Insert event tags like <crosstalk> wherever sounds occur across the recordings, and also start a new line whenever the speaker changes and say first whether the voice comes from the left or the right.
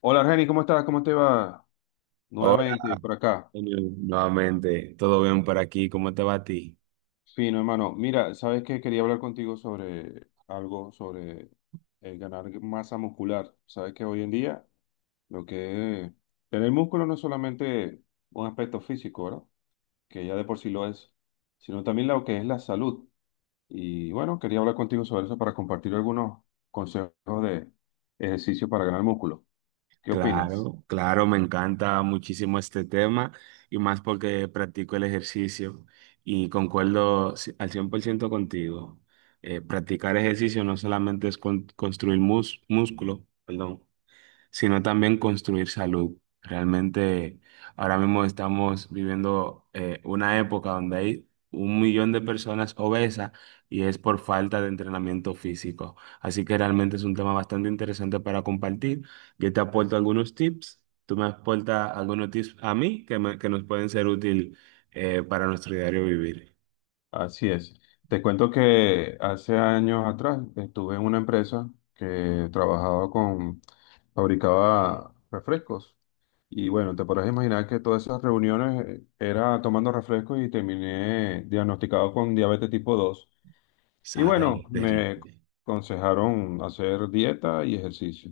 left: Hola, Argeni, ¿cómo estás? ¿Cómo te va?
right: Hola,
left: Nuevamente por acá.
right: Antonio, nuevamente, ¿todo bien por aquí? ¿Cómo te va a ti?
left: Fino, hermano. Mira, sabes que quería hablar contigo sobre algo, sobre el ganar masa muscular. Sabes que hoy en día lo que es tener músculo no es solamente un aspecto físico, ¿verdad? Que ya de por sí lo es, sino también lo que es la salud. Y bueno, quería hablar contigo sobre eso para compartir algunos consejos de ejercicio para ganar músculo. ¿Qué opinas?
right: Claro, claro, me encanta muchísimo este tema y más porque practico el ejercicio y concuerdo al 100% contigo. Practicar ejercicio no solamente es construir músculo, perdón, sino también construir salud. Realmente ahora mismo estamos viviendo una época donde hay un millón de personas obesas y es por falta de entrenamiento físico. Así que realmente es un tema bastante interesante para compartir. Yo te aporto algunos tips, tú me aportas algunos tips a mí que, que nos pueden ser útil para nuestro diario vivir.
left: Así es. Te cuento que hace años atrás estuve en una empresa que trabajaba fabricaba refrescos. Y bueno, te podrás imaginar que todas esas reuniones era tomando refrescos y terminé diagnosticado con diabetes tipo dos. Y bueno,
right: Sale de
left: me
right: ritmo.
left: aconsejaron hacer dieta y ejercicio.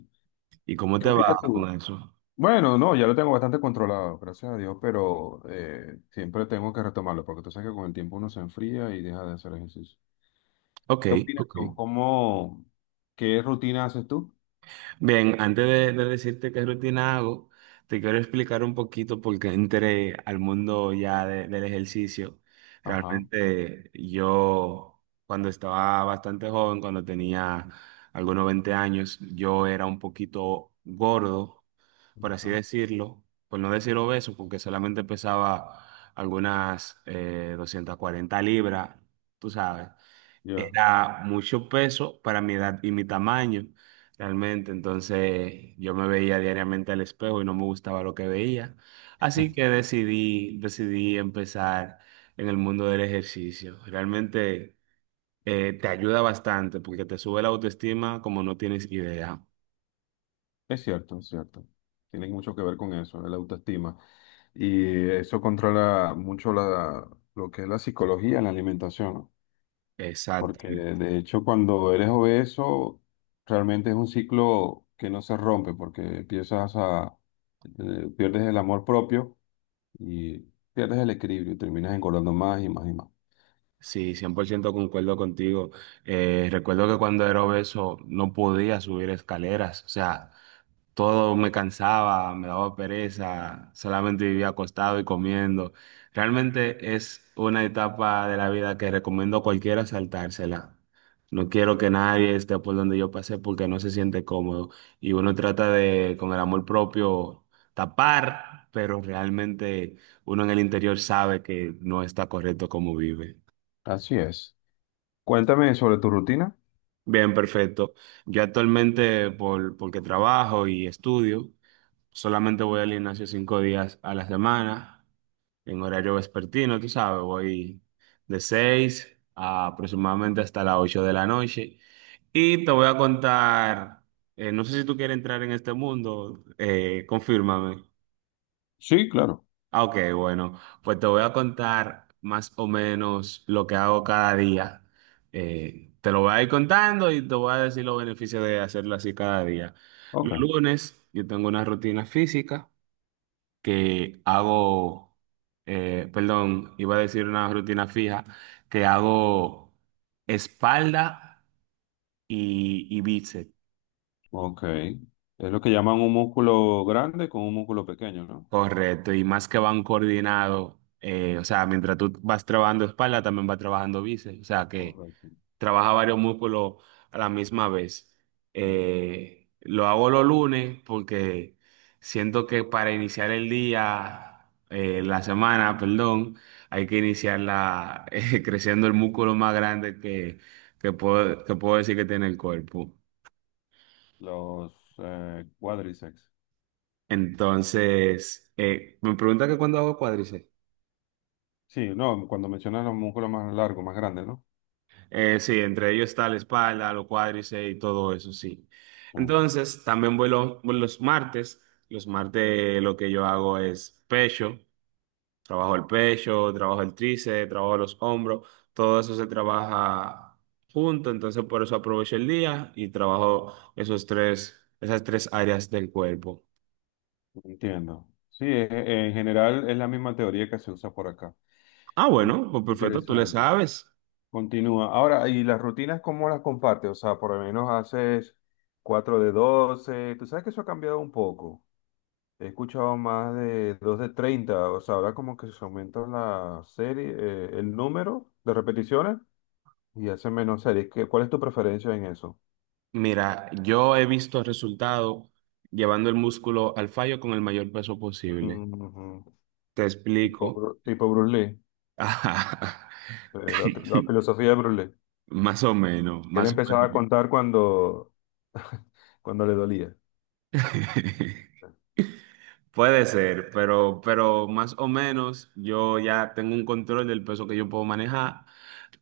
right: ¿Y cómo
left: ¿Qué
right: te va
left: opinas
right: con
left: tú?
right: eso?
left: Bueno, no, ya lo tengo bastante controlado, gracias a Dios, pero siempre tengo que retomarlo porque tú sabes que con el tiempo uno se enfría y deja de hacer ejercicio.
right: Ok,
left: ¿Qué opinas
right: ok.
left: tú? ¿Qué rutina haces tú?
right: Bien, antes de decirte qué rutina hago, te quiero explicar un poquito por qué entré al mundo ya del ejercicio.
left: Ajá,
right: Realmente yo, cuando estaba bastante joven, cuando tenía algunos 20 años, yo era un poquito gordo, por así
left: ajá,
right: decirlo, por no decir obeso, porque solamente pesaba algunas 240 libras, tú sabes.
left: ya.
right: Era mucho peso para mi edad y mi tamaño, realmente. Entonces yo me veía diariamente al espejo y no me gustaba lo que veía. Así que decidí empezar en el mundo del ejercicio. Realmente te ayuda bastante porque te sube la autoestima como no tienes idea.
left: Es cierto, es cierto. Tiene mucho que ver con eso, la autoestima. Y eso controla mucho lo que es la psicología en la alimentación, ¿no?
right: Exacto.
left: Porque de hecho cuando eres obeso, realmente es un ciclo que no se rompe, porque pierdes el amor propio y pierdes el equilibrio, y terminas engordando más y más y más.
right: Sí, 100% concuerdo contigo. Recuerdo que cuando era obeso no podía subir escaleras, o sea, todo me cansaba, me daba pereza, solamente vivía acostado y comiendo. Realmente es una etapa de la vida que recomiendo a cualquiera saltársela. No quiero que nadie esté por donde yo pasé porque no se siente cómodo y uno trata de, con el amor propio, tapar, pero realmente uno en el interior sabe que no está correcto como vive.
left: Así es. Cuéntame sobre tu rutina.
right: Bien, perfecto. Yo actualmente, por, porque trabajo y estudio, solamente voy al gimnasio 5 días a la semana, en horario vespertino, tú sabes, voy de 6 a aproximadamente hasta las 8 de la noche. Y te voy a contar, no sé si tú quieres entrar en este mundo, confírmame.
left: Sí, claro.
right: Ah, ok, bueno, pues te voy a contar más o menos lo que hago cada día. Te lo voy a ir contando y te voy a decir los beneficios de hacerlo así cada día.
left: Ok,
right: Los lunes yo tengo una rutina física que hago, perdón, iba a decir una rutina fija, que hago espalda y bíceps.
left: ok. Es lo que llaman un músculo grande con un músculo pequeño, ¿no?
right: Correcto, y más que van coordinados, o sea, mientras tú vas trabajando espalda, también vas trabajando bíceps, o sea que...
left: Correcto.
right: trabaja varios músculos a la misma vez.
left: Mm.
right: Lo hago los lunes porque siento que para iniciar el día, la semana, perdón, hay que iniciarla <laughs> creciendo el músculo más grande que puedo decir que tiene el cuerpo.
left: Los cuádriceps.
right: Entonces, me pregunta que cuándo hago cuádriceps.
left: Sí, no, cuando mencionas los músculos más largos, más grandes, ¿no?
right: Sí, entre ellos está la espalda, los cuádriceps y todo eso, sí.
left: Sí,
right: Entonces, también voy los martes. Los martes lo que yo hago es pecho. Trabajo el pecho, trabajo el tríceps, trabajo los hombros. Todo eso se trabaja junto, entonces por eso aprovecho el día y trabajo esas tres áreas del cuerpo.
left: entiendo. Sí, en general es la misma teoría que se usa por acá.
right: Ah,
left: Eh,
right: bueno, pues perfecto, tú le
left: Interesante.
right: sabes.
left: Continúa. Ahora, ¿y las rutinas cómo las compartes? O sea, por lo menos haces 4 de 12. Tú sabes que eso ha cambiado un poco. He escuchado más de 2 de 30, o sea, ahora como que se aumenta la serie, el número de repeticiones y hace menos series. ¿Cuál es tu preferencia en eso?
right: Mira, yo he visto resultados llevando el músculo al fallo con el mayor peso posible.
left: Mm,
right: Te explico.
left: Tipo Bruce Lee,
right: <laughs>
left: la filosofía de Bruce Lee.
right: Más o menos,
left: Él
right: más o
left: empezaba a
right: menos.
left: contar cuando, <laughs> cuando le dolía.
right: <laughs> Puede ser, pero más o menos yo ya tengo un control del peso que yo puedo manejar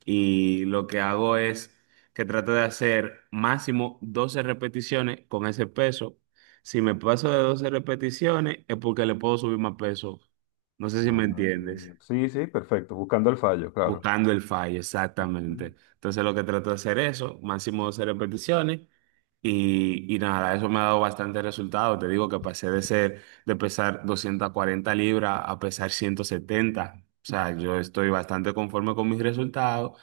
right: y lo que hago es que trato de hacer máximo 12 repeticiones con ese peso. Si me paso de 12 repeticiones es porque le puedo subir más peso. No sé si me
left: Ah,
right: entiendes.
left: sí, sí, perfecto, buscando el fallo, claro.
right: Buscando el fallo,
left: Ujú.
right: exactamente. Entonces lo que trato de hacer eso, máximo 12 repeticiones y nada, eso me ha dado bastante resultado. Te digo que pasé de pesar 240 libras a pesar 170. O sea, yo estoy bastante conforme con mis resultados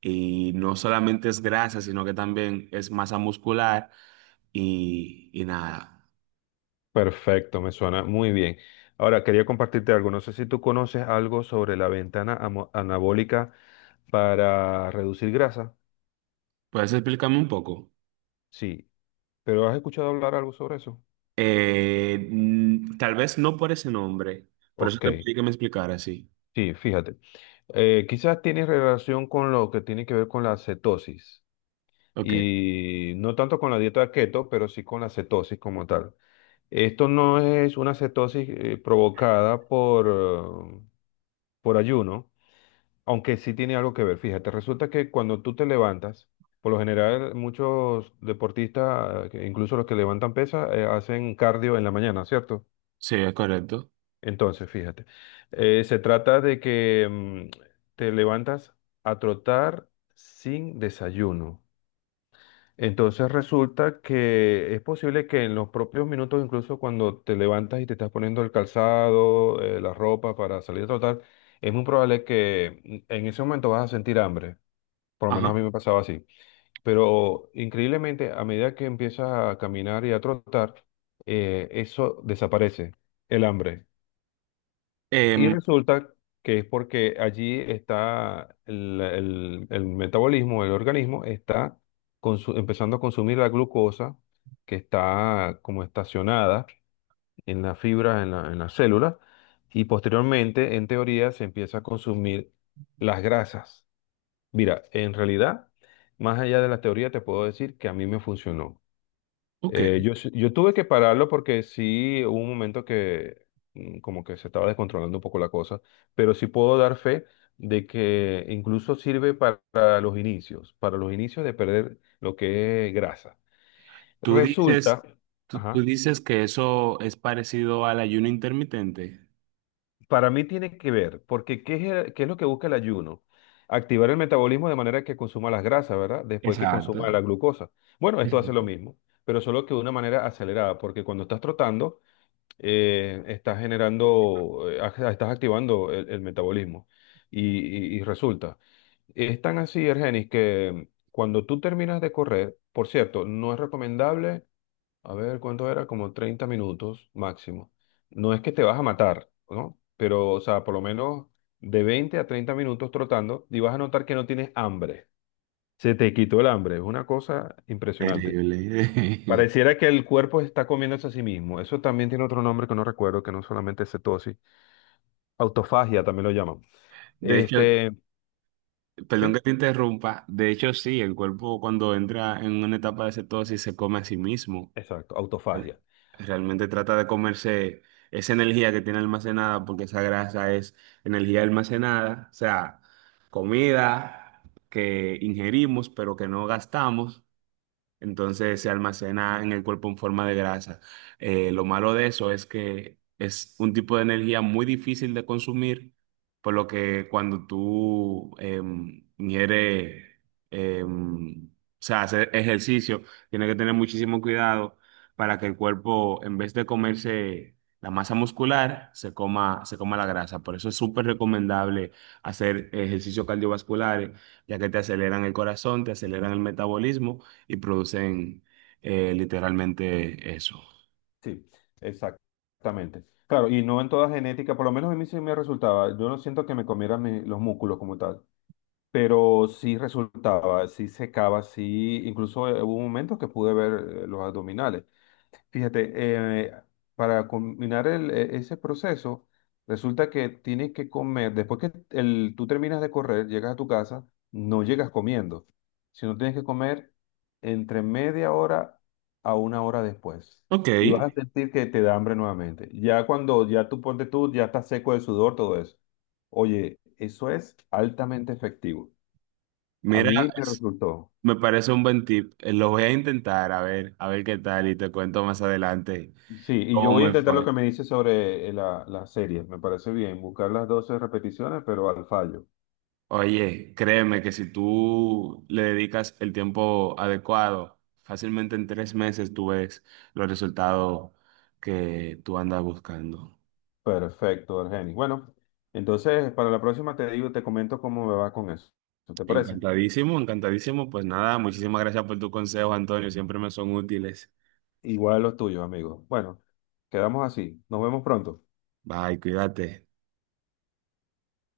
right: y no solamente es grasa, sino que también es masa muscular y nada.
left: Perfecto, me suena muy bien. Ahora, quería compartirte algo. No sé si tú conoces algo sobre la ventana anabólica para reducir grasa.
right: ¿Puedes explicarme un poco?
left: Sí, pero ¿has escuchado hablar algo sobre eso?
right: Tal vez no por ese nombre, por eso
left: Ok,
right: te pedí que me explicara, sí.
left: sí, fíjate. Quizás tiene relación con lo que tiene que ver con la cetosis
right: Ok.
left: y no tanto con la dieta keto, pero sí con la cetosis como tal. Esto no es una cetosis provocada por ayuno. Aunque sí tiene algo que ver, fíjate, resulta que cuando tú te levantas, por lo general muchos deportistas, que incluso los que levantan pesas, hacen cardio en la mañana, ¿cierto?
right: Sí, es correcto.
left: Entonces, fíjate, se trata de que te levantas a trotar sin desayuno. Entonces resulta que es posible que en los propios minutos, incluso cuando te levantas y te estás poniendo el calzado, la ropa para salir a trotar, es muy probable que en ese momento vas a sentir hambre. Por lo menos a
right: Ajá.
left: mí me pasaba así. Pero increíblemente, a medida que empiezas a caminar y a trotar, eso desaparece, el hambre. Y
right: Em,
left: resulta que es porque allí está el metabolismo, el organismo está empezando a consumir la glucosa que está como estacionada en la fibra, en la célula, y posteriormente, en teoría, se empieza a consumir las grasas. Mira, en realidad, más allá de la teoría, te puedo decir que a mí me funcionó.
right: ok.
left: Yo tuve que pararlo porque sí hubo un momento que como que se estaba descontrolando un poco la cosa, pero sí puedo dar fe de que incluso sirve para los inicios, para los inicios de perder lo que es grasa.
right: Tú
left: Resulta,
right: dices, tú, tú
left: ajá.
right: dices que eso es parecido al ayuno intermitente.
left: Para mí tiene que ver, porque ¿qué es lo que busca el ayuno? Activar el metabolismo de manera que consuma las grasas, ¿verdad? Después que
right: Exacto.
left: consuma la glucosa. Bueno, esto hace lo mismo, pero solo que de una manera acelerada, porque cuando estás trotando, estás generando, estás activando el metabolismo. Y, y resulta, es tan así, Ergenis, que cuando tú terminas de correr, por cierto, no es recomendable a ver, ¿cuánto era? Como 30 minutos máximo. No es que te vas a matar, ¿no? Pero, o sea, por lo menos de 20 a 30 minutos trotando y vas a notar que no tienes hambre. Se te quitó el hambre. Es una cosa impresionante.
right: Terrible.
left: Pareciera que el cuerpo está comiéndose a sí mismo. Eso también tiene otro nombre que no recuerdo, que no solamente es cetosis. Autofagia también lo llaman.
right: <laughs> De hecho,
left: Este,
right: perdón
left: sí,
right: que te interrumpa. De hecho, sí, el cuerpo cuando entra en una etapa de cetosis se come a sí mismo.
left: exacto,
right: Re-
left: autofagia.
right: Realmente trata de comerse esa energía que tiene almacenada, porque esa grasa es energía almacenada, o sea, comida que ingerimos pero que no gastamos, entonces se almacena en el cuerpo en forma de grasa. Lo malo de eso es que es un tipo de energía muy difícil de consumir, por lo que cuando tú ingieres, o sea, hacer ejercicio, tienes que tener muchísimo cuidado para que el cuerpo, en vez de comerse la masa muscular, se coma la grasa. Por eso es súper recomendable hacer ejercicios cardiovasculares, ya que te aceleran el corazón, te aceleran el metabolismo y producen literalmente eso.
left: Sí, exactamente. Claro, y no en toda genética, por lo menos a mí sí me resultaba. Yo no siento que me comieran los músculos como tal, pero sí resultaba, sí secaba, sí. Incluso hubo momentos que pude ver los abdominales. Fíjate, eh, para combinar ese proceso, resulta que tienes que comer, después que tú terminas de correr, llegas a tu casa, no llegas comiendo, sino tienes que comer entre media hora a una hora después.
right: Ok,
left: Y vas a sentir que te da hambre nuevamente. Ya cuando ya tú ponte tú, ya estás seco de sudor, todo eso. Oye, eso es altamente efectivo. A
right: mira,
left: mí me
right: es-
left: resultó.
right: me parece un buen tip. Lo voy a intentar, a ver qué tal y te cuento más adelante
left: Sí, y yo
right: cómo
left: voy a
right: me
left: intentar lo
right: fue.
left: que me dice sobre la serie. Me parece bien, buscar las 12 repeticiones, pero al fallo.
right: Oye, créeme que si tú le dedicas el tiempo adecuado, fácilmente en 3 meses tú ves los resultados que tú andas buscando.
left: Perfecto, Argenis. Bueno, entonces para la próxima te digo, te comento cómo me va con eso. ¿Te parece?
right: Encantadísimo, encantadísimo. Pues nada, muchísimas gracias por tu consejo, Antonio. Siempre me son útiles.
left: Igual los tuyos, amigo. Bueno, quedamos así. Nos vemos pronto.
right: Bye, cuídate.